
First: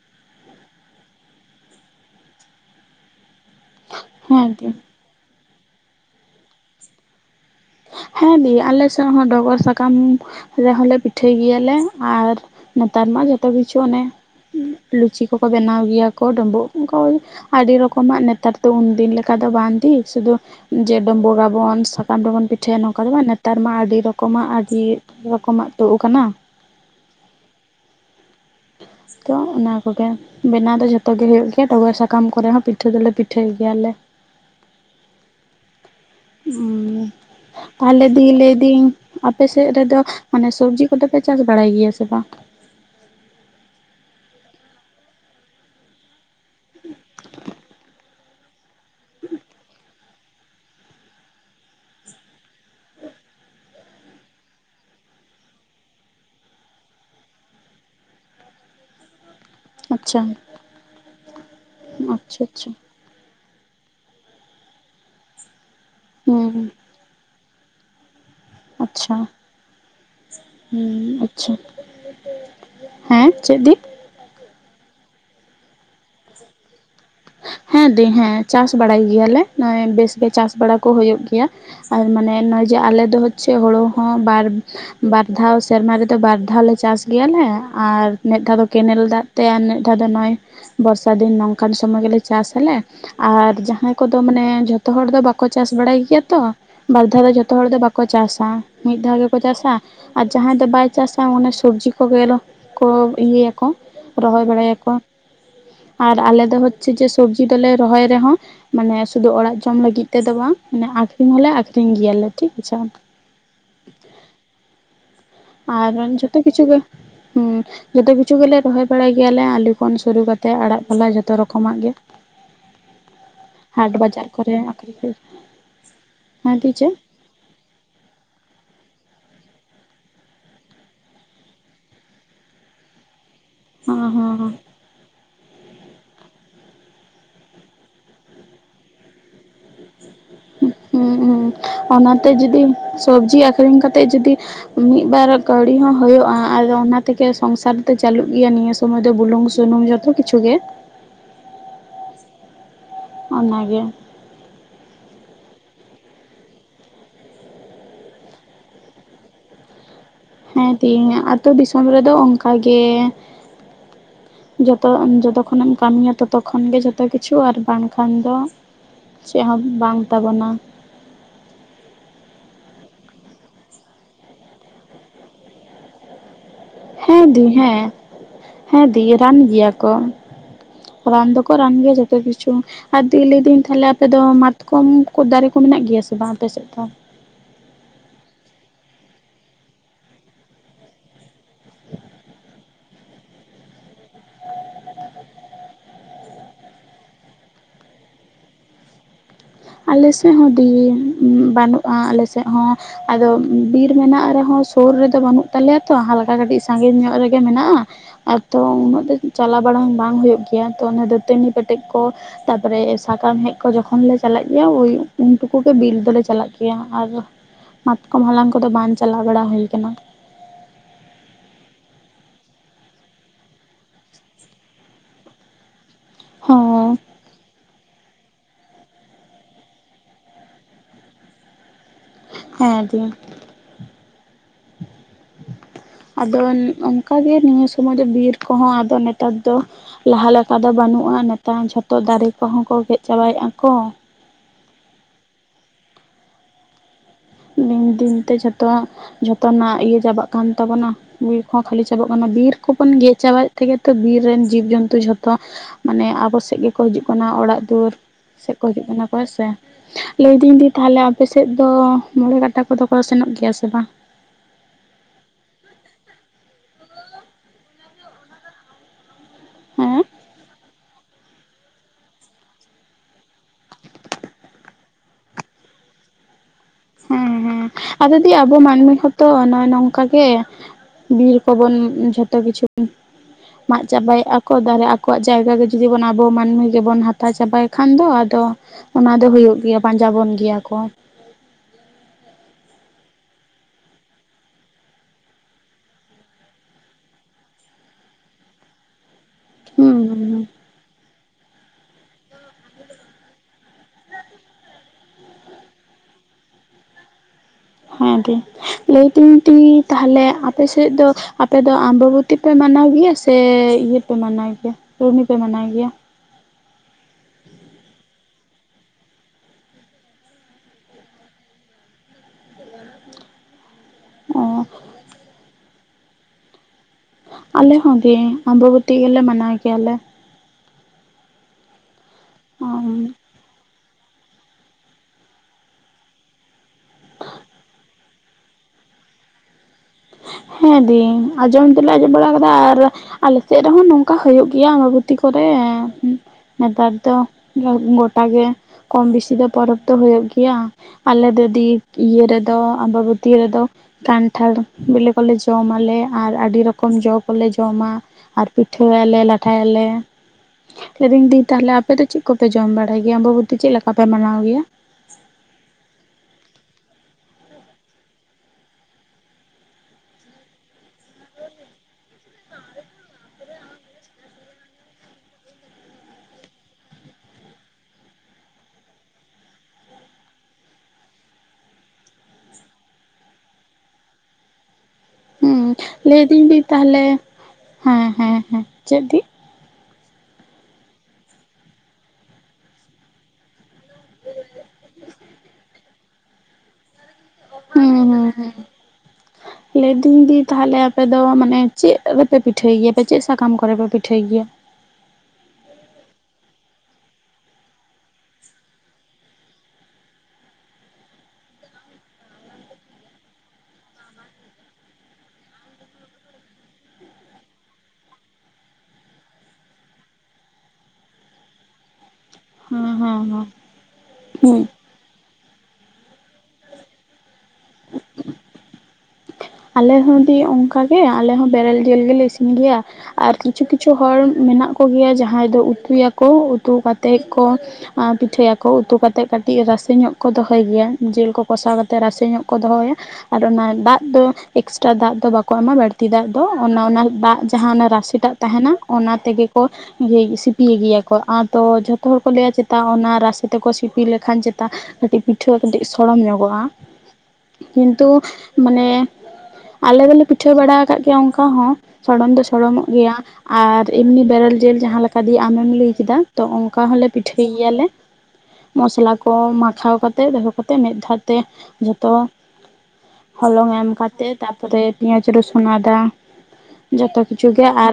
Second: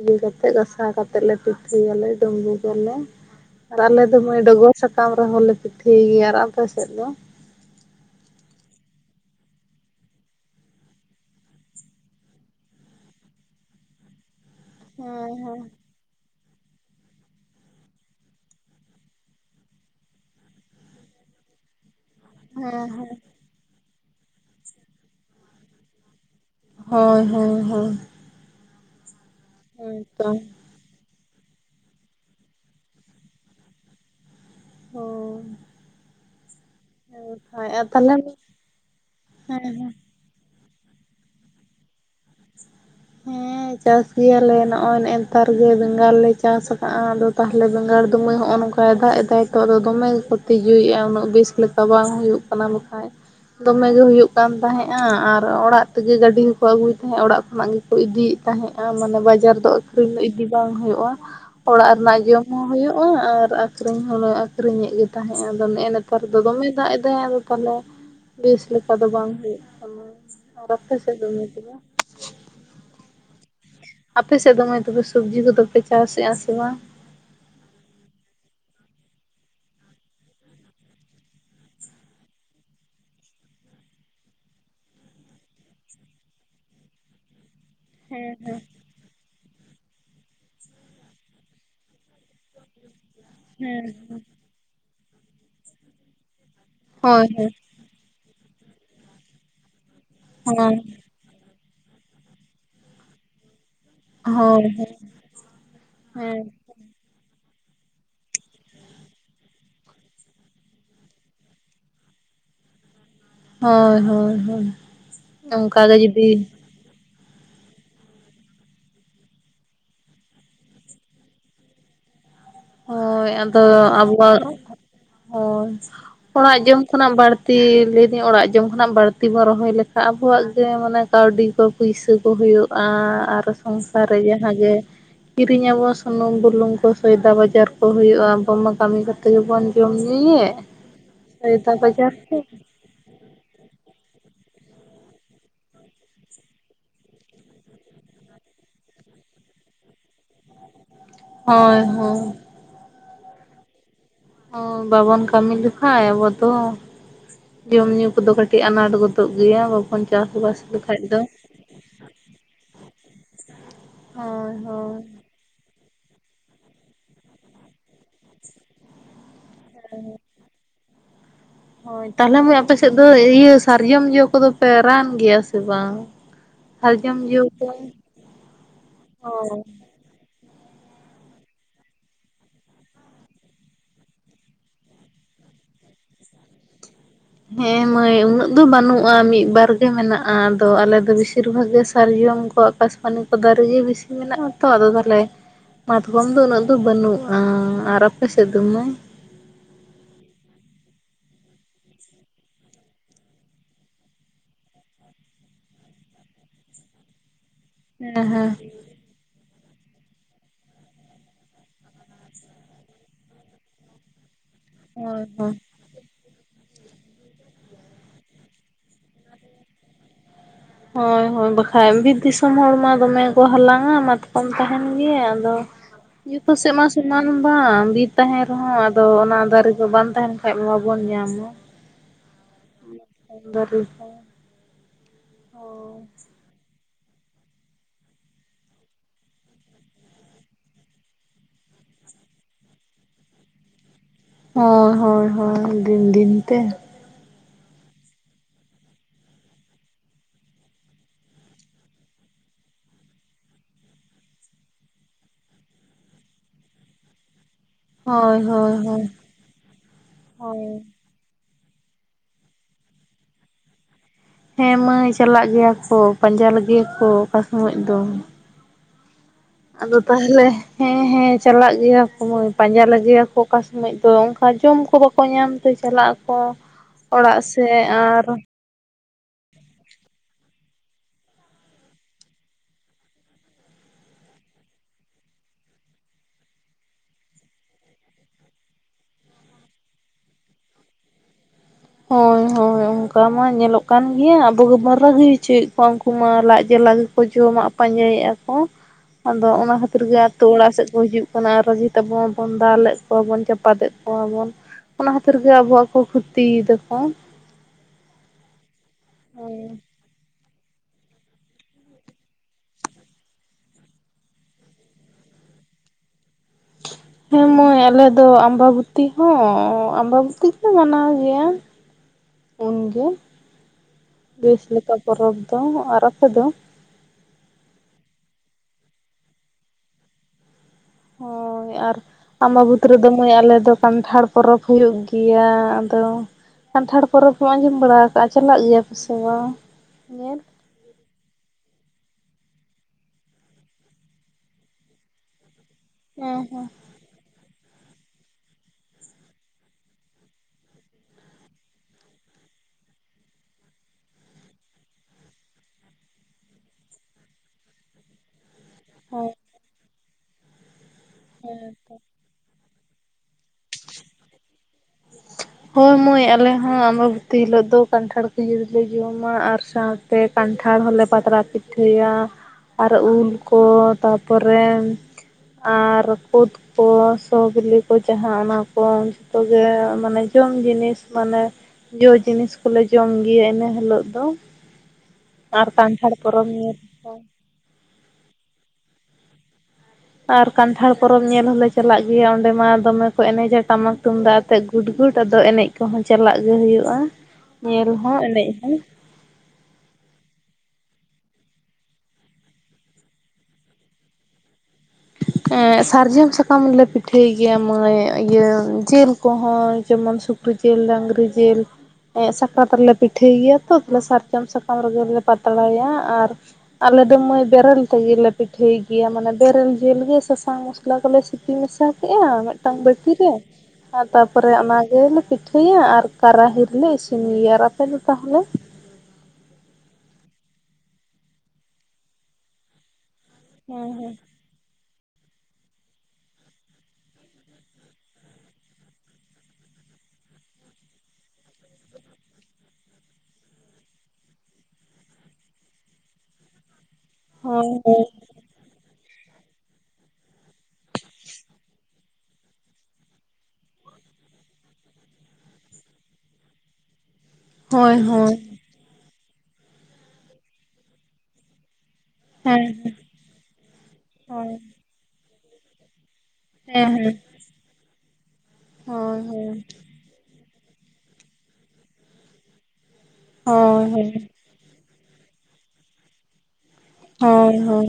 ᱤᱭᱟᱹ ᱠᱟᱛᱮᱫ ᱜᱷᱟᱥᱟᱣ ᱠᱟᱛᱮᱫ ᱞᱮ ᱯᱤᱴᱷᱟᱹᱭᱟᱞᱮ ᱰᱩᱢᱵᱩᱜ ᱟᱞᱮ ᱟᱨ ᱟᱞᱮ ᱫᱚ ᱦᱮᱸ ᱰᱚᱜᱚᱨ ᱫᱤ ᱥᱟᱠᱟᱢ ᱨᱮᱦᱚᱸ ᱞᱮ ᱯᱤᱴᱷᱟᱹᱭ ᱜᱮᱭᱟ ᱟᱨ ᱟᱯᱮ ᱥᱮᱫ ᱫᱚ ᱦᱮᱸ ᱫᱤ ᱟᱞᱮ ᱥᱮᱫ ᱦᱚᱸ ᱰᱚᱜᱚᱨ ᱥᱟᱠᱟᱢ ᱨᱮᱦᱚᱸ ᱞᱮ ᱯᱤᱴᱷᱟᱹᱭ ᱜᱮᱭᱟᱞᱮ ᱟᱨ ᱱᱮᱛᱟᱨ ᱢᱟ ᱡᱚᱛᱚ ᱠᱤᱪᱷᱩ ᱚᱱᱮ ᱞᱩᱪᱤ ᱦᱮᱸ ᱠᱚᱠᱚ ᱦᱮᱸ ᱵᱮᱱᱟᱣ ᱜᱮᱭᱟ ᱠᱚ ᱰᱩᱢᱵᱩᱜ ᱚᱱᱠᱟ ᱟᱹᱰᱤ ᱨᱚᱠᱚᱢᱟᱜ ᱱᱮᱛᱟᱨ ᱫᱚ ᱩᱱᱫᱤᱱ ᱞᱮᱠᱟ ᱫᱚ ᱵᱟᱝ ᱫᱤ ᱥᱩᱫᱷᱩ ᱡᱮ ᱰᱩᱢᱵᱩᱜ ᱜᱟᱵᱚᱱ ᱥᱟᱠᱟᱢ ᱨᱮᱵᱚᱱ ᱪᱷᱮ ᱦᱮᱸ ᱱᱚᱝᱠᱟ ᱫᱚ ᱦᱮᱸ ᱵᱟᱝ ᱱᱮᱛᱟᱨ ᱢᱟ ᱟᱹᱰᱤ ᱨᱚᱠᱚᱢᱟᱜ ᱟᱹᱰᱤ ᱨᱚᱠᱚᱢᱟᱜ ᱛᱩᱫ ᱟᱠᱟᱱᱟ ᱦᱳᱭ ᱦᱳᱭ ᱦᱳᱭ ᱾ ᱛᱚ ᱚᱱᱟ ᱠᱚᱜᱮ ᱛᱚ ᱵᱮᱱᱟᱣ ᱫᱚ ᱡᱚ ᱡᱚᱛᱚ ᱜᱮ ᱦᱩᱭᱩᱜ ᱜᱮᱭᱟ ᱰᱚᱜᱚᱨ ᱥᱟᱠᱟᱢ ᱠᱚᱨᱮ ᱦᱚᱸ ᱯᱤᱴᱷᱟᱹ ᱫᱚᱞᱮ ᱯᱤᱴᱷᱟᱹᱭ ᱜᱮᱭᱟᱞᱮ ᱾ ᱦᱳ ᱩᱸ ᱟᱨ ᱛᱟᱦᱞᱮ ᱛᱟᱦᱚᱞᱮ ᱫᱤ ᱞᱟᱹᱭᱫᱟᱹᱧ ᱟᱯᱮ ᱥᱮᱫ ᱦᱮᱸ ᱦᱮᱸ ᱨᱮᱫᱚ ᱢᱟᱱᱮ ᱥᱚᱵᱽᱡᱤ ᱠᱚᱫᱚᱯᱮ ᱪᱟᱥ ᱵᱟᱲᱟᱭ ᱜᱮᱭᱟ ᱥᱮ ᱵᱟᱝ? ᱦᱮᱸ ᱪᱟᱥ ᱜᱮᱭᱟᱞᱮ ᱱᱚᱜᱼᱚᱭ ᱱᱮᱜ-ᱛᱟᱨ ᱜᱮ ᱵᱮᱸᱜᱟᱲ ᱞᱮ ᱪᱟᱥ ᱟᱠᱟᱜᱼᱟ ᱟᱫᱚ ᱛᱟᱦᱚᱞᱮ ᱵᱮᱸᱜᱟᱲ ᱫᱚ ᱢᱟᱹᱭ ᱦᱚᱜᱼᱚᱭ ᱱᱚᱝᱠᱟᱭ ᱫᱟᱜ ᱮᱫᱟᱭ ᱛᱚ ᱟᱫᱚ ᱫᱚᱢᱮ ᱛᱤᱡᱩᱭᱮᱫᱼᱟ ᱩᱱᱟᱹᱜ ᱵᱮᱥ ᱞᱮᱠᱟ ᱵᱟᱝ ᱦᱩᱭᱩᱜ ᱠᱟᱱᱟ ᱵᱟᱠᱷᱟᱡ ᱫᱚᱢᱮ ᱜᱮ ᱦᱩᱭᱩᱜ ᱠᱟᱱ ᱛᱟᱦᱮᱸᱫᱼᱟ ᱟᱨ ᱚᱲᱟᱜ ᱛᱮᱜᱮ ᱜᱟᱹᱰᱤ ᱦᱚᱸᱠᱚ ᱟᱹᱜᱩᱭ ᱛᱟᱦᱮᱸᱫ ᱚᱲᱟᱜ ᱠᱷᱚᱱᱟᱜ ᱜᱮ ᱠᱚ ᱤᱫᱤᱭᱮᱫ ᱛᱟᱦᱮᱸᱜᱼᱟ ᱢᱟᱱᱮ ᱵᱟᱡᱟᱨ ᱫᱚ ᱟᱹᱠᱷᱨᱤᱧ ᱫᱚ ᱟᱪᱪᱷᱟ ᱤᱫᱤ ᱵᱟᱝ ᱦᱩᱭᱩᱜᱼᱟ ᱚᱲᱟᱜ ᱨᱮᱱᱟᱜ ᱟᱪᱪᱷᱟ ᱡᱚᱢ ᱦᱚᱸ ᱟᱪᱪᱷᱟ ᱦᱳᱭᱳ ᱟ ᱟᱨ ᱟᱠᱷᱨᱤᱧ ᱦᱚᱸᱞᱮ ᱟᱠᱷᱨᱤᱧᱮᱫ ᱜᱮ ᱛᱟᱦᱮᱸᱜᱼᱟ ᱟᱫᱚ ᱱᱮᱜᱼᱮ ᱱᱮᱛᱟᱨ ᱦᱩᱸ ᱫᱚᱢᱮ ᱫᱟᱜ ᱮᱫᱟᱭ ᱟᱫᱚ ᱛᱟᱦᱞᱮ ᱵᱮᱥ ᱞᱮᱠᱟ ᱫᱚ ᱟᱪᱪᱷᱟ ᱵᱟᱝ ᱦᱩᱭᱩᱜ ᱛᱟᱢᱟ ᱟᱯᱮ ᱥᱮᱫ ᱦᱩᱸ ᱫᱚ [unintelligible] ᱟᱪᱪᱷᱟ [unintelligible] ᱦᱮᱸ ᱪᱮᱫ ᱫᱤ? ᱟᱯᱮ ᱥᱮᱫ ᱫᱚ ᱢᱟᱹᱭ ᱛᱚᱵᱮ ᱥᱚᱵᱽᱡᱤ ᱠᱚᱫᱚᱯᱮ ᱪᱟᱥᱮᱫᱼᱟ ᱥᱮ ᱵᱟᱝ? ᱦᱮᱸ ᱫᱤ ᱦᱮᱸ ᱪᱟᱥ ᱵᱟᱲᱟᱭ ᱜᱮᱭᱟᱞᱮ ᱱᱚᱜᱼᱚᱭ ᱵᱮᱥ ᱜᱮ ᱪᱟᱥ ᱵᱟᱲᱟ ᱠᱚ ᱦᱳᱭᱳᱜ ᱜᱮᱭᱟ ᱟᱨ ᱢᱟᱱᱮ ᱱᱚᱜᱼᱚᱭ ᱡᱮ ᱟᱞᱮ ᱫᱚ ᱦᱚᱪᱪᱷᱮ ᱦᱳᱲᱳ ᱦᱚᱸ ᱵᱟᱨ ᱵᱟᱨ ᱫᱷᱟᱣ ᱥᱮᱨᱢᱟ ᱨᱮᱫᱚ ᱵᱟᱨ ᱫᱷᱟᱣ ᱞᱮ ᱪᱟᱥ ᱜᱮᱭᱟᱞᱮ ᱟᱨ ᱦᱮᱸ ᱢᱤᱫ ᱫᱷᱟᱣ ᱦᱮᱸ ᱫᱚ ᱠᱮᱱᱮᱞ ᱫᱟᱜ ᱛᱮ ᱟᱨ ᱢᱤᱫ ᱫᱷᱟᱣ ᱫᱚ ᱱᱚᱜᱼᱚᱭ ᱵᱚᱨᱥᱟ ᱫᱤᱱ ᱱᱚᱝᱠᱟᱱ ᱥᱚᱢᱚᱭ ᱜᱮᱞᱮ ᱪᱟᱥ ᱟᱞᱮ ᱟᱨ ᱦᱮᱸ ᱡᱟᱦᱟᱸᱭ ᱠᱚᱫᱚ ᱦᱮᱸ ᱢᱟᱱᱮ ᱡᱷᱚᱛᱚ ᱦᱚᱲ ᱫᱚ ᱵᱟᱠᱚ ᱪᱟᱥ ᱵᱟᱲᱟᱭ ᱜᱮᱭᱟ ᱛᱚ ᱵᱟᱨ ᱫᱷᱟᱣ ᱦᱳᱭ ᱫᱚ ᱦᱳᱭ ᱡᱷᱚᱛᱚ ᱦᱚᱲ ᱫᱚ ᱵᱟᱠᱚ ᱪᱟᱥᱟ ᱢᱤᱫ ᱫᱷᱟᱣ ᱜᱮᱠᱚ ᱪᱟᱥᱟ ᱟᱨ ᱡᱟᱦᱟᱸᱭ ᱫᱚ ᱦᱳᱭ ᱵᱟᱭ ᱪᱟᱥ ᱚᱱᱮ ᱢᱟᱱᱮ ᱥᱚᱵᱽᱡᱤ ᱠᱚᱜᱮᱞᱚ ᱠᱚ ᱤᱭᱟᱹ ᱠᱚ ᱨᱚᱦᱚᱭ ᱦᱳᱭ ᱦᱳᱭ ᱵᱟᱲᱟᱭᱟᱠᱚ ᱟᱨ ᱦᱮᱸ ᱟᱞᱮ ᱫᱚ ᱦᱚᱪᱷᱮ ᱥᱚᱵᱡᱤ ᱫᱚᱞᱮ ᱨᱚᱦᱚᱭ ᱨᱮᱦᱚᱸ ᱢᱟᱱᱮ ᱥᱩᱫᱷᱩ ᱚᱲᱟᱜ ᱡᱚᱢ ᱞᱟᱹᱜᱤᱫ ᱛᱮᱫᱚ ᱵᱟᱝ ᱟᱠᱷᱨᱤᱧ ᱦᱚᱸᱞᱮ ᱟᱠᱷᱨᱤᱧ ᱜᱮᱭᱟᱞᱮ ᱴᱷᱤᱠ ᱟᱪᱷᱮ ᱦᱳᱭ ᱦᱳᱭ ᱦᱳᱭ ᱚᱱᱠᱟ ᱟᱨ ᱜᱮ ᱡᱩᱫᱤ ᱡᱚᱛᱚ ᱠᱤᱪᱷᱩ ᱜᱮ ᱦᱩᱸ ᱡᱚᱛᱚ ᱠᱤᱪᱷᱩ ᱜᱮᱞᱮ ᱨᱚᱦᱚᱭ ᱵᱟᱲᱟᱭ ᱜᱮᱭᱟᱞᱮ ᱟᱞᱩ ᱠᱷᱚᱱ ᱥᱩᱨᱩ ᱠᱟᱛᱮᱫ ᱟᱲᱟᱜ ᱯᱟᱞᱟ ᱡᱷᱚᱛᱚ ᱨᱚᱠᱚᱢᱟᱜ ᱜᱮ ᱾ ᱦᱳᱭ ᱟᱫᱚ ᱟᱵᱚᱣᱟᱜ ᱟᱠᱷᱨᱤᱧ ᱦᱩᱭᱩᱜ ᱦᱳᱭ ᱦᱮᱸ ᱚᱲᱟᱜ ᱡᱚᱢ ᱴᱤᱪᱮ ᱠᱷᱚᱱᱟᱜ ᱵᱟᱹᱲ ᱛᱤ ᱞᱟᱹᱭᱫᱟᱹᱧ ᱚᱲᱟᱜ ᱡᱚᱢ ᱠᱷᱚᱱᱟᱜ ᱵᱟᱹᱲᱛᱤ ᱵᱚᱱ ᱨᱚᱦᱚᱭ ᱞᱮᱠᱷᱟᱡ ᱟᱵᱚᱣᱟᱜ ᱜᱮ ᱢᱟᱱᱮ ᱠᱟᱹᱣᱰᱤ ᱠᱚ ᱯᱩᱭᱥᱟᱹ ᱠᱚ ᱦᱩᱭᱩᱜ-ᱟ ᱟᱨ ᱥᱚᱝᱥᱟᱨ ᱦᱚᱸ ᱨᱮ ᱦᱚᱸ ᱡᱟᱦᱟ ᱦᱚᱸ ᱜᱮ ᱠᱤᱨᱤᱧ ᱟᱵᱚᱱ ᱥᱩᱱᱩᱢ ᱵᱩᱞᱩᱝ ᱠᱚ ᱥᱚᱭᱫᱟ ᱵᱟᱡ ᱡᱟᱨ ᱠᱚ ᱦᱩᱭᱩᱜ-ᱟ ᱟᱵᱚ ᱢᱟ ᱠᱟᱹᱢᱤ ᱠᱟᱛᱮ ᱜᱮᱵᱚᱱ ᱡᱚᱢ ᱧᱩᱭᱮᱫ ᱦᱩᱸ ᱦᱩᱸ ᱥᱚᱭᱫᱟ ᱵᱟᱡᱟᱨ ᱚᱱᱟᱛᱮ ᱠᱚ ᱡᱩᱫᱤ [unintelligible] ᱥᱚᱵᱽᱡᱤ ᱟᱠᱷᱨᱤᱧ ᱠᱟᱛᱮᱫ ᱡᱩᱫᱤ ᱢᱤᱫᱵᱟᱨ ᱠᱟᱹᱣᱰᱤ ᱦᱚᱸ ᱦᱩᱭᱩᱜ-ᱟ ᱟᱫᱚ ᱚᱱᱟᱛᱮᱜᱮ ᱥᱚᱝᱥᱟᱨ ᱫᱚ ᱪᱟᱹᱞᱩᱜ ᱜᱮᱭᱟ ᱱᱤᱭᱟᱹ ᱥᱚᱢᱚᱭ ᱫᱚ ᱵᱩᱞᱩᱝ ᱥᱩᱱᱩ ᱡᱚᱛᱚ ᱠᱤᱪᱷᱩ ᱜᱮ ᱦᱳᱭ ᱦᱳᱭ ᱚᱱᱟᱜᱮ, ᱚ ᱵᱟᱵᱚᱱ ᱠᱟᱹᱢᱤ ᱞᱮᱠᱷᱟᱡ ᱟᱵᱚ ᱫᱚ ᱡᱚᱢ ᱧᱩ ᱠᱚᱫᱚ ᱠᱟᱹᱴᱤᱡ ᱟᱱᱟᱴ ᱜᱚᱫᱚᱜ ᱜᱮᱭᱟ ᱵᱟ [unintelligible] ᱪᱟᱥ ᱦᱮᱸ ᱛᱮᱦᱤᱧᱟ ᱟᱹᱛᱩ ᱫᱤᱥᱚᱢ ᱨᱮᱫᱚ ᱚᱱᱠᱟ ᱜᱮ ᱦᱳᱭ ᱾ ᱡᱚᱛᱚ ᱦᱳᱭ ᱡᱚᱛᱚ ᱠᱷᱚᱱ ᱮᱢ ᱠᱟᱹᱢᱤᱭᱟ ᱛᱚ ᱠᱷᱚᱱ ᱜᱮ ᱡᱚᱛᱚ ᱠᱤᱪᱷᱩ ᱟᱨ ᱵᱟᱝᱠᱷᱟᱱ ᱫᱚ ᱪᱮᱫ ᱦᱚᱸ ᱵᱟᱝ ᱛᱟᱵᱚᱱᱟ ᱦᱳᱭ ᱛᱟᱦᱞᱮ ᱢᱟᱹᱭ ᱟᱯᱮ ᱥᱮᱫ ᱫᱚ ᱤᱭᱟᱹ ᱥᱟᱨᱡᱚᱢ ᱡᱚ ᱠᱚᱫᱚᱯᱮ ᱨᱟᱱ ᱜᱮᱭᱟ ᱥᱮ ᱵᱟᱝ? ᱥᱟᱨᱡᱚᱢ ᱦᱮᱸ ᱡᱚ ᱫᱤ ᱠᱚ ᱦᱮᱸ ᱦᱮᱸ ᱫᱤ ᱨᱟᱱ ᱦᱳᱭ ᱜᱮᱭᱟ ᱠᱚ ᱾ ᱨᱟᱱ ᱫᱚᱠᱚ ᱨᱟᱱ ᱜᱮᱭᱟ ᱡᱚᱛᱚ ᱠᱤᱪᱷᱩ ᱟᱨ ᱫᱤ ᱞᱟᱹᱭᱫᱟᱹᱧ ᱛᱟᱦᱚᱞᱮ ᱟᱯᱮ ᱫᱚ ᱢᱟᱛᱠᱚᱢ ᱠᱚ ᱫᱟᱨᱮ ᱠᱚ ᱢᱮᱱᱟᱜ ᱜᱮᱭᱟ ᱥᱮ ᱵᱟᱝ ᱟᱯᱮ ᱥᱮᱫ ᱫᱚ? ᱦᱮᱸ ᱢᱟᱹᱭ ᱩᱱᱟᱹᱜ ᱫᱚ ᱵᱟᱹᱱᱩᱜ-ᱟ ᱢᱤᱫ ᱵᱟᱨ ᱜᱮ ᱢᱮᱱᱟᱜᱼᱟ ᱾ ᱟᱫᱚ ᱟᱞᱮ ᱫᱚ ᱵᱮᱥᱤᱨ ᱵᱷᱟᱜᱽ ᱜᱮ ᱥᱟᱨᱡᱚᱢ ᱠᱚᱣᱟᱜ ᱟᱠᱟᱥᱯᱟᱱᱤ ᱠᱚ ᱫᱟᱨᱮᱜᱮ ᱵᱤᱥᱤ ᱢᱮᱱᱟᱜ ᱟᱛᱚ ᱟᱫᱚ ᱛᱟᱦᱚᱞᱮ ᱢᱟᱛᱠᱚᱢ ᱫᱚ ᱩᱱᱟᱹᱜ ᱫᱚ ᱵᱟᱹᱱᱩᱜᱼᱟ ᱟᱨ ᱟᱯᱮ ᱥᱮᱫ ᱫᱚ ᱢᱟᱹᱭ? ᱟᱞᱮᱥᱮᱫ ᱦᱚᱸ ᱫᱤ ᱵᱟᱹᱱᱩᱜᱼᱟ ᱟᱞᱮ ᱥᱮᱫ ᱦᱚᱸ ᱟᱫᱚ ᱵᱤᱨ ᱢᱮᱱᱟᱜ ᱨᱮᱦᱚᱸ ᱥᱩᱨ ᱨᱮᱫᱚ ᱵᱟᱹᱱᱩᱜ ᱛᱟᱞᱮᱭᱟ ᱛᱚ ᱦᱟᱞᱠᱟ ᱠᱟᱹᱴᱤᱡ ᱥᱟᱺᱜᱤᱧ ᱧᱚᱜ ᱨᱮᱜᱮ ᱢᱮᱱᱟᱜᱼᱟ ᱦᱮᱸ ᱾ ᱦᱮᱸ ᱟᱫᱚ ᱩᱱᱟᱹᱜ ᱫᱚ ᱪᱟᱞᱟᱣ ᱵᱟᱲᱟ ᱵᱟᱝ ᱦᱳᱭᱳᱜ ᱜᱮᱭᱟ ᱛᱚ ᱚᱱᱟ ᱫᱟᱹᱛᱟᱹᱱᱤ ᱯᱮᱴᱮᱡ ᱠᱚ ᱛᱟᱯᱚᱨᱮ ᱥᱟᱠᱟᱢ ᱦᱮᱡ ᱠᱚ ᱡᱚᱠᱷᱚᱱ ᱞᱮ ᱪᱟᱞᱟᱜ ᱳᱭ ᱦᱳᱭ ᱩᱱ ᱦᱳᱭ ᱴᱩᱠᱩ ᱜᱮ ᱵᱤᱨ ᱫᱚᱞᱮ ᱪᱟᱞᱟᱜ ᱜᱮ ᱭᱟ ᱟᱨ ᱢᱟᱛᱠᱚᱢ ᱦᱟᱞᱟᱝ ᱠᱚᱫᱚ ᱵᱟᱝ ᱪᱟᱞᱟᱣ ᱵᱟᱲᱟ ᱦᱳᱭ ᱟᱠᱟᱱᱟ ᱾ ᱦᱳᱭ ᱦᱳᱭ ᱵᱟᱠᱷᱟᱡ ᱵᱤᱨ ᱫᱤᱥᱚᱢ ᱦᱚᱲ ᱢᱟ ᱫᱚᱢᱮ ᱠᱚ ᱦᱟᱞᱟᱝᱟ ᱢᱟᱛᱠᱚᱢ ᱛᱟᱦᱮᱱ ᱜᱮ ᱟᱫᱚ ᱡᱚᱛᱚ ᱥᱮᱫ ᱢᱟ ᱦᱚᱸ ᱥᱚᱢᱟᱱ ᱵᱟᱝ ᱵᱤ ᱛᱟᱦᱮᱸ ᱨᱮᱦᱚᱸ ᱟᱫᱚ ᱚᱱᱟ ᱫᱟᱨᱮ ᱫᱚ ᱵᱟᱝ ᱛᱟᱦᱮᱱ ᱠᱷᱟᱡ ᱵᱟᱵᱚᱱ ᱧᱟᱢᱟ ᱾ ᱦᱮᱸ ᱫᱤ ᱾ [unintelligible] ᱟᱫᱚ ᱚᱱᱠᱟᱜᱮ ᱱᱤᱭᱟᱹ ᱥᱚᱢᱚᱭ ᱨᱮ ᱵᱤᱨ ᱠᱚᱦᱚᱸ ᱟᱫᱚ ᱱᱮᱛᱟᱨ ᱫᱚ ᱞᱟᱦᱟ ᱞᱮᱠᱟ ᱫᱚ ᱵᱟᱹᱱᱩᱜᱼᱟ ᱱᱮᱛᱟᱨ ᱡᱷᱚᱛᱚ ᱫᱟᱨᱮ ᱠᱚᱦᱚᱸ ᱠᱚ ᱜᱮᱫ ᱪᱟᱵᱟᱭᱮᱜᱼᱟ ᱠᱚ ᱦᱳᱭ ᱦᱳᱭ ᱦᱳᱭ ᱫᱤᱱ ᱫᱤᱱ ᱛᱮ ᱾ ᱫᱤᱱ ᱫᱤᱱ ᱛᱮ ᱡᱷᱚᱛᱚ ᱡᱷᱚᱛᱚᱱᱟᱜ ᱤᱭᱟᱹ ᱪᱟᱵᱟᱜ ᱠᱟᱱ ᱛᱟᱵᱚᱱᱟ ᱾ ᱵᱤᱨ ᱠᱚᱦᱚᱸ ᱠᱷᱟᱹᱞᱤ ᱪᱟᱵᱟᱜ ᱠᱟᱱᱟ ᱵᱤᱨ ᱠᱚᱵᱚᱱ ᱜᱮᱫ ᱪᱟᱵᱟᱭᱮᱫ ᱛᱮᱜᱮ ᱛᱚ ᱵᱤᱨ ᱨᱮᱱ ᱡᱤᱵ-ᱡᱚᱱᱛᱩ ᱡᱷᱚᱛᱚ ᱚᱱᱮ ᱟᱵᱚ ᱥᱮᱫ ᱜᱮᱠᱚ ᱦᱤᱡᱩᱜ ᱠᱟᱱᱟ ᱚᱲᱟᱜ ᱫᱩᱣᱟᱹᱨ ᱦᱳᱭ ᱾ ᱥᱮᱫ ᱠᱚ ᱦᱳᱭ ᱦᱤᱡᱩᱜ ᱦᱳᱭ ᱠᱟᱱᱟ ᱠᱚ ᱦᱮᱸ ᱥᱮ ᱞᱟᱹᱭᱫᱤᱧ ᱦᱳᱭ ᱫᱤ ᱛᱟᱦᱚᱞᱮ ᱟᱯᱮ ᱥᱮᱫ ᱫᱚ ᱢᱚᱬᱮ ᱠᱟᱴᱟ ᱠᱚᱫᱚ ᱠᱚ ᱥᱮᱱᱚᱜ ᱜᱮᱭᱟ ᱥᱮ ᱵᱟᱝ? ᱦᱮᱸ ᱢᱟᱹᱭ ᱪᱟᱞᱟᱜ ᱜᱮᱭᱟ ᱠᱚ ᱯᱟᱸᱡᱟ ᱞᱮ ᱜᱮᱭᱟ ᱠᱚ ᱚᱠᱟ ᱥᱚᱢᱚᱭ ᱫᱚ ᱟᱫᱚ ᱦᱮᱸ ᱛᱟᱦᱚᱞᱮ ᱦᱮᱸ ᱦᱮᱸ ᱪᱟᱞᱟᱜ ᱜᱮᱭᱟ ᱠᱚ ᱢᱟᱹᱭ ᱯᱟᱸᱡᱟ ᱞᱮᱜᱮᱭᱟ ᱠᱚ ᱚᱠᱟ ᱥᱚᱢᱚᱭ ᱫᱚ ᱚᱱᱠᱟ ᱡᱚᱢ ᱠᱚ ᱵᱟᱠᱚ ᱧᱟᱢ ᱛᱮ ᱪᱟᱞᱟᱜ ᱟᱠᱚ ᱚᱲᱟᱜ ᱦᱮᱸ ᱦᱮᱸ ᱥᱮᱜ ᱟᱫᱚ ᱟᱨ ᱫᱤ ᱟᱵᱚ ᱢᱟᱹᱱᱢᱤ ᱦᱚᱛᱚ ᱱᱚᱜᱼᱚᱭ ᱱᱚᱝᱠᱟ ᱜᱮ ᱵᱤᱨ ᱠᱚᱵᱚᱱ ᱡᱷᱚᱛᱚ ᱠᱤᱪᱷᱩ ᱢᱟᱜ ᱪᱟᱵᱟᱭᱮᱫ ᱟᱠᱚ ᱫᱟᱨᱮ ᱟᱠᱚᱣᱟᱜ ᱡᱟᱭᱜᱟ ᱜᱮ ᱡᱩᱫᱤ ᱵᱚᱱ ᱟᱵᱚ ᱢᱟᱹᱱᱢᱤ ᱜᱮᱵᱚᱱ ᱦᱟᱛᱟᱣ ᱪᱟᱵᱟᱭ ᱠᱷᱟᱱ ᱫᱚ ᱟᱫᱚ ᱚᱱᱟ ᱫᱚ ᱦᱳᱭᱳ ᱜᱮᱭᱟ ᱯᱟᱸᱡᱟ ᱵᱚᱱ ᱜᱮᱭᱟ ᱠᱚ, ᱦᱳᱭ ᱦᱳᱭ ᱾ ᱚᱱᱠᱟ ᱢᱟ ᱧᱮᱞᱚᱜ ᱠᱟᱱ ᱜᱮᱭᱟ ᱾ ᱟᱵᱚ ᱜᱮᱵᱚᱱ ᱨᱟᱜᱤ ᱦᱚᱪᱚᱭᱮᱫ ᱠᱚᱣᱟ ᱩᱱᱠᱩ ᱢᱟ ᱞᱟᱡ ᱡᱟᱞᱟ ᱜᱮᱠᱚ ᱡᱚᱢᱟ ᱯᱟᱸᱡᱟᱹᱭᱮᱫᱼᱟ ᱠᱚ [inaudible] ᱟᱫᱚ ᱚᱱᱟ ᱦᱩᱸ ᱠᱷᱟᱹᱛᱤᱨ ᱜᱮ ᱦᱩᱸ ᱟᱛᱳ ᱚᱲᱟᱜ ᱥᱮᱫ ᱠᱚ ᱦᱤᱡᱩᱜ ᱼᱼ ᱠᱟᱱᱟ ᱟᱨ ᱨᱟᱜᱤ ᱟᱵᱚ ᱵᱚᱱ ᱫᱟᱞᱮᱫ ᱠᱚᱣᱟ ᱵᱚᱱ ᱪᱟᱯᱟᱫᱮᱫ ᱠᱚᱣᱟ ᱵᱚᱱ ᱾ ᱚᱱᱟ ᱠᱷᱟᱹᱛᱤᱨ ᱜᱮ ᱟᱵᱚᱣᱟᱜ ᱠᱚ ᱠᱷᱚᱛᱤ ᱫᱟᱠᱚ ᱦᱮ ᱫᱤ ᱞᱟᱹᱭ ᱫᱤᱧ ᱫᱤ ᱛᱟᱦᱚᱞᱮ ᱟ ᱟᱯᱮᱥᱮᱫ ᱫᱚ ᱟᱯᱮ ᱫᱚ ᱟᱢᱵᱟᱵᱚᱛᱤ ᱯᱮ ᱢᱟᱱᱟᱣ ᱜᱮᱭᱟ ᱥᱮ ᱤᱭᱟᱹ ᱯᱮ ᱢᱟᱱᱟᱣ ᱜᱮᱭᱟ? ᱨᱩᱱᱦᱤ ᱯᱮ ᱢᱟᱱᱟᱣ ᱜᱮᱭᱟ? ᱦᱮᱸ ᱢᱟᱹᱭ ᱟᱞᱮ ᱫᱚ ᱟᱢᱵᱟᱵᱚᱛᱤ ᱦᱚᱸ ᱟᱢᱵᱟᱵᱚᱛᱤ ᱫᱚᱞᱮ ᱢᱟᱱᱟᱣ ᱜᱮᱭᱟ ᱾ ᱩᱱ ᱜᱮ ᱵᱮᱥ ᱚ ᱞᱮᱠᱟ ᱯᱚᱨᱚᱵᱽ ᱫᱚ ᱟᱨ ᱟᱯᱮ ᱫᱚ ᱟᱞᱮ ᱦᱚ ᱫᱤ ᱟᱢᱟᱵᱚᱛᱤ ᱜᱮᱞᱮ ᱢᱟᱱᱟᱣ ᱜᱮᱭᱟᱞᱮ ᱦᱳᱭ ᱟᱨ ᱚ ᱟᱢᱵᱟᱵᱚᱛᱤ ᱨᱮᱫᱚ ᱢᱟᱹᱭ ᱟᱞᱮ ᱫᱚ ᱠᱟᱱᱴᱷᱟᱲ ᱯᱚᱨᱚᱵᱽ ᱦᱩᱭᱩᱜ ᱜᱮᱭᱟ, ᱟᱫᱚ ᱠᱟᱱᱴᱷᱟᱲ ᱯᱚᱨᱚᱵᱽ ᱦᱚ ᱟᱸᱡᱚᱢ ᱵᱟᱲᱟ ᱟᱠ ᱪᱟᱞᱟᱜ ᱜᱮᱭᱟ ᱯᱮᱥᱮ ᱵᱟᱝ ᱧᱮᱞ? ᱦᱮ ᱫᱤ ᱟᱸᱡᱚᱢ ᱫᱚᱞᱮ ᱟᱸᱡᱚᱢ ᱵᱟᱲᱟ ᱟᱠᱟᱫᱟ ᱟᱨ ᱟᱞᱮᱥᱮᱫ ᱨᱮᱦᱚ ᱱᱚᱝᱠᱟ ᱦᱩᱭᱩᱜ ᱜᱮᱭᱟ ᱟᱵᱟᱵᱚᱛᱤ ᱠᱚᱨᱮ ᱦᱮᱸ ᱦᱮᱸ ᱱᱮᱛᱟᱨ ᱫᱚ ᱜᱚᱴᱟᱜ ᱜᱮ ᱠᱚᱢ ᱵᱮᱥᱤ ᱫᱚ ᱯᱚᱨᱚᱵᱽ ᱫᱚ ᱦᱳᱭᱳᱜ ᱜᱮᱭᱟ ᱟᱞᱮ ᱫᱚ ᱫᱤ ᱤᱭᱟᱹ ᱨᱮᱫᱚ ᱟᱵᱟᱵᱚᱛᱤ ᱨᱮᱫᱚ ᱠᱟᱱᱴᱷᱟᱲ ᱵᱮᱞᱮ ᱠᱚᱞᱮ ᱡᱚᱢᱟᱞᱮ ᱟᱨ ᱟᱹᱰᱤ ᱨᱚᱠᱚᱢ ᱡᱚ ᱠᱚᱞᱮ ᱡᱚᱢᱟ ᱟᱨ ᱯᱤᱴᱷᱟᱹ ᱭᱟᱞᱮ ᱦᱮᱸ ᱞᱟᱴᱷᱟ ᱭᱟᱞᱮ ᱞᱟᱹᱭ ᱫᱤᱧ ᱫᱤ ᱛᱟᱦᱚᱞᱮ ᱦᱮᱸ ᱛᱚ ᱟᱯᱮᱫ ᱫᱚ ᱪᱮᱫ ᱠᱚᱯᱮ ᱡᱚᱢ ᱵᱟᱲᱟᱭ ᱜᱮᱭᱟ ᱟᱢᱵᱟᱵᱚᱛᱤ ᱪᱮᱫ ᱞᱮᱠᱟ ᱯᱮ ᱢᱟᱱᱟᱣ ᱜᱮᱭᱟ ᱦᱳᱭ ᱢᱟᱹᱭ ᱟᱞᱮ ᱦᱚ ᱟᱢᱵᱟᱵᱚᱛᱤ ᱦᱤᱞᱳᱜ ᱫᱚ ᱠᱟᱱᱴᱷᱟᱲ ᱠᱷᱟᱡᱟᱲᱤ ᱞᱮ ᱡᱚᱢᱟ ᱟᱨ ᱥᱟᱶᱛᱮ ᱠᱟᱱᱴᱷᱟᱲ ᱦᱚᱞᱮ ᱯᱟᱛᱲᱟ ᱯᱤᱴᱷᱟᱹᱭᱟ ᱟᱨ ᱩᱞ ᱠᱚ ᱛᱟᱯᱚᱨᱮ ᱟᱨ ᱠᱩᱫ ᱠᱚ ᱥᱚ ᱵᱤᱞᱤ ᱠᱚ ᱡᱟᱦᱟ ᱚᱱᱟ ᱠᱚ ᱡᱚᱛᱚ ᱜᱮ ᱢᱟᱱᱮ ᱡᱚᱢ ᱡᱤᱱᱤᱥ ᱢᱟᱱᱮ ᱡᱚ ᱡᱤᱱᱤᱥ ᱠᱚᱞᱮ ᱡᱚᱢ ᱜᱮᱭᱟ ᱤᱱᱟᱹ ᱦᱤᱞᱳᱜ ᱫᱚ ᱦᱩ ᱟᱨ ᱠᱟᱱᱴᱷᱟᱲ ᱯᱚᱨᱚᱵᱽ ᱞᱟᱹᱭᱫᱤᱧ ᱤ ᱧᱮᱞ ᱛᱟᱦᱚᱞᱮ ᱦᱚᱸ ᱦᱮ ᱦᱮ ᱪᱮᱫ ᱫᱤ ᱟᱨ ᱠᱟᱱᱴᱷᱟᱲ ᱯᱚᱨᱚᱵᱽ ᱧᱮᱞ ᱦᱚᱞᱮ ᱪᱟᱞᱟᱜ ᱜᱮᱭᱟ ᱚᱸᱰᱮ ᱢᱟ ᱫᱚᱢᱮ ᱠᱚ ᱮᱱᱮᱡᱟ ᱴᱟᱢᱟᱠ ᱛᱩᱢᱫᱟᱜ ᱟᱛ ᱛᱮ ᱜᱩᱰᱜᱩᱰ ᱟᱫᱚ ᱮᱱᱮᱡ ᱠᱚᱦᱚ ᱪᱟᱞᱟᱜ ᱜᱮ ᱦᱩᱭᱩᱜᱼᱟ ᱧᱮᱞ ᱦᱚᱸ ᱮᱱᱮᱡ ᱦᱚᱸ ᱞᱟᱹᱭᱫᱤᱧ ᱫᱤ ᱛᱟᱦᱞᱮ ᱟᱯᱮ ᱫᱚ ᱢᱟᱱᱮ ᱪᱮᱫ ᱨᱮᱯᱮ ᱯᱤᱴᱷᱟᱹᱭ ᱜᱮᱭᱟᱯᱮ ᱪᱮᱫ ᱥᱟᱠᱟᱢ ᱠᱚᱨᱮᱯᱮ ᱯᱤᱴᱷᱟᱹᱭ ᱜᱮᱭᱟ ᱮᱸᱜ ᱥᱟᱨᱡᱚᱢ ᱥᱟᱠᱟᱢ ᱨᱮᱞᱮ ᱯᱤᱴᱷᱟᱹᱭ ᱜᱮᱭᱟ ᱢᱟᱹᱭ ᱤᱭᱟᱹ ᱡᱮᱞ ᱠᱚᱦᱚ ᱡᱮᱢᱚᱱ ᱥᱩᱠ ᱥᱩᱠᱨᱤ ᱡᱮᱞ ᱰᱟᱝᱨᱤ ᱡᱮᱞ ᱮᱸᱜ ᱥᱟᱠᱨᱟᱛ ᱨᱮᱞᱮ ᱯᱤᱴᱷᱟᱹᱭ ᱜᱮᱭᱟ ᱛᱚ ᱛᱟᱦᱞᱮ ᱥᱟᱨᱡᱚᱢ ᱥᱟᱠᱟᱢ ᱨᱮᱜᱮᱞᱮ ᱯᱟᱛᱲᱟᱭᱟ ᱟᱨ ᱟᱞᱮ ᱫᱚ ᱢᱟᱹᱭ ᱵᱮᱨᱮᱞ ᱛᱮᱜᱮᱞᱮ ᱯᱤᱴᱷᱟᱹᱭ ᱜᱮᱭᱟ ᱢᱟᱱᱮ ᱵᱮᱨᱮᱞ ᱡᱮᱞ ᱜᱮ ᱥᱟᱥᱟᱝ ᱢᱚᱥᱞᱟ ᱠᱚᱞᱮ ᱥᱤᱯᱤ ᱢᱮᱥᱟ ᱠᱮᱜᱼᱟ ᱢᱤᱫᱴᱟᱝ ᱦᱮᱸ ᱵᱟᱴᱤ ᱦᱮᱸ ᱨᱮ ᱦᱮᱸ ᱟᱨ ᱛᱟᱯᱚᱨᱮ ᱦᱩᱸ ᱡᱮ ᱞᱮ ᱯᱤᱴᱷᱟᱹᱭᱟ ᱟᱨ ᱠᱟᱨᱟᱦᱤ ᱨᱮᱞᱮ ᱤᱥᱤᱱ ᱜᱮᱭᱟ ᱟᱨ ᱟᱯᱮ ᱫᱚ ᱛᱟᱦᱞᱮ ᱟᱞᱮᱦᱚ ᱫᱤ ᱚᱱᱠᱟᱜᱮ ᱟᱞᱮᱦᱚ ᱵᱮᱨᱮᱞ ᱡᱮᱞ ᱜᱮᱞᱮ ᱤᱥᱤᱱ ᱜᱮᱭᱟ ᱟᱨ ᱠᱤᱪᱷᱩ ᱦᱮᱸ ᱠᱤᱪᱷᱩ ᱦᱮᱸ ᱦᱚᱲ ᱢᱮᱱᱟᱜ ᱠᱚᱜᱮᱭᱟ ᱡᱟᱦᱟᱸᱭ ᱫᱚ ᱩᱛᱩᱭᱟᱠᱚ ᱩᱛᱩ ᱠᱟᱛᱮᱫ ᱠᱚ ᱟᱨ ᱯᱤᱴᱷᱟᱹᱭᱟᱠᱚ ᱩᱛᱩ ᱠᱟᱛᱮ ᱠᱟᱹᱴᱤᱡ ᱨᱟᱥᱮ ᱧᱚᱜ ᱠᱚ ᱫᱚᱦᱚᱭ ᱜᱮᱭᱟ ᱡᱤᱞ ᱠᱚ ᱠᱚᱥᱟᱣ ᱠᱟᱛᱮᱫ ᱨᱟᱥᱮ ᱧᱚᱜ ᱠᱚ ᱫᱚᱦᱚᱭᱟ ᱟᱨ ᱚᱱᱟ ᱫᱟᱜ ᱫᱚ ᱮᱠᱥᱴᱨᱟ ᱫᱟᱜ ᱫᱚ ᱵᱟᱠᱚ ᱮᱢᱟ ᱵᱟᱹᱲᱛᱤ ᱫᱟᱜ ᱫᱚ ᱚᱱᱟ ᱚᱱᱟ ᱫᱟᱜ ᱡᱟᱦᱟ ᱦᱳᱭ ᱚᱱᱟ ᱨᱟᱥᱮ ᱫᱟᱜ ᱛᱟᱦᱮᱱᱟ ᱚᱱᱟ ᱛᱮᱜᱮ ᱠᱚ ᱤᱭᱟᱹᱭ ᱥᱤᱯᱤᱭ ᱜᱮᱭᱟᱠᱚ ᱟᱫᱚ ᱡᱷᱚᱛᱚ ᱦᱚᱲ ᱠᱚ ᱞᱟᱹᱭᱟ ᱪᱮᱛᱟ ᱚᱱᱟ ᱨᱟᱥᱮ ᱛᱮᱠᱚ ᱥᱤᱯᱤ ᱞᱮᱠᱷᱟᱱ ᱪᱮᱛᱟ ᱠᱟᱹᱴᱤᱡ ᱯᱤᱴᱷᱟᱹ ᱠᱟᱹᱴᱤᱡ ᱥᱚᱲᱚᱢ ᱧᱚᱜᱚᱜᱼᱟ ᱦᱳᱭ ᱠᱤᱱᱛᱩ ᱦᱳᱭ ᱢᱟᱱᱮ ᱟᱞᱮ ᱫᱚᱞᱮ ᱯᱤᱴᱷᱟᱹ ᱵᱟᱲᱟ ᱟᱠᱟᱫ ᱜᱮᱭᱟ ᱚᱱᱠᱟ ᱦᱚ ᱥᱚᱲᱚᱢ ᱫᱚ ᱦᱳᱭ ᱥᱚᱲᱚᱢᱚᱜ ᱜᱮᱭᱟ ᱟᱨ ᱮᱢᱱᱤ ᱦᱳᱭ ᱵᱮᱨᱮᱞ ᱡᱮᱞ ᱡᱟᱦᱟᱸ ᱞᱮᱠᱟ ᱫᱤ ᱟᱢᱮᱢ ᱞᱟᱹᱭ ᱠᱮᱫᱟ᱾ ᱛᱚ ᱦᱮᱸ ᱦᱮᱸ ᱦᱳᱭ ᱚᱱᱠᱟ ᱦᱮᱸ ᱦᱚᱸᱞᱮ ᱦᱮᱸ ᱯᱤᱴᱷᱟᱹᱭ ᱜᱮᱭᱟᱞᱮ ᱢᱚᱥᱞᱟ ᱦᱳᱭ ᱠᱚ ᱦᱳᱭ ᱢᱟᱠᱷᱟᱣ ᱠᱟᱛᱮ᱾ ᱠᱟᱛᱮ ᱢᱤᱫ ᱫᱷᱟᱣ ᱛᱮ ᱡᱦᱚᱛᱚ ᱦᱚᱞᱚᱝ ᱮᱢ ᱠᱟᱛᱮ ᱦᱳᱭ ᱦᱳᱭ ᱛᱟᱯᱚᱨᱮ ᱯᱮᱸᱭᱟᱡ ᱨᱚᱥᱩᱱ ᱟᱫᱟ ᱡᱷᱚᱛᱚ ᱠᱤᱪᱷᱩ ᱦᱳᱭ ᱜᱮ ᱦᱳᱭ ᱟᱨ᱾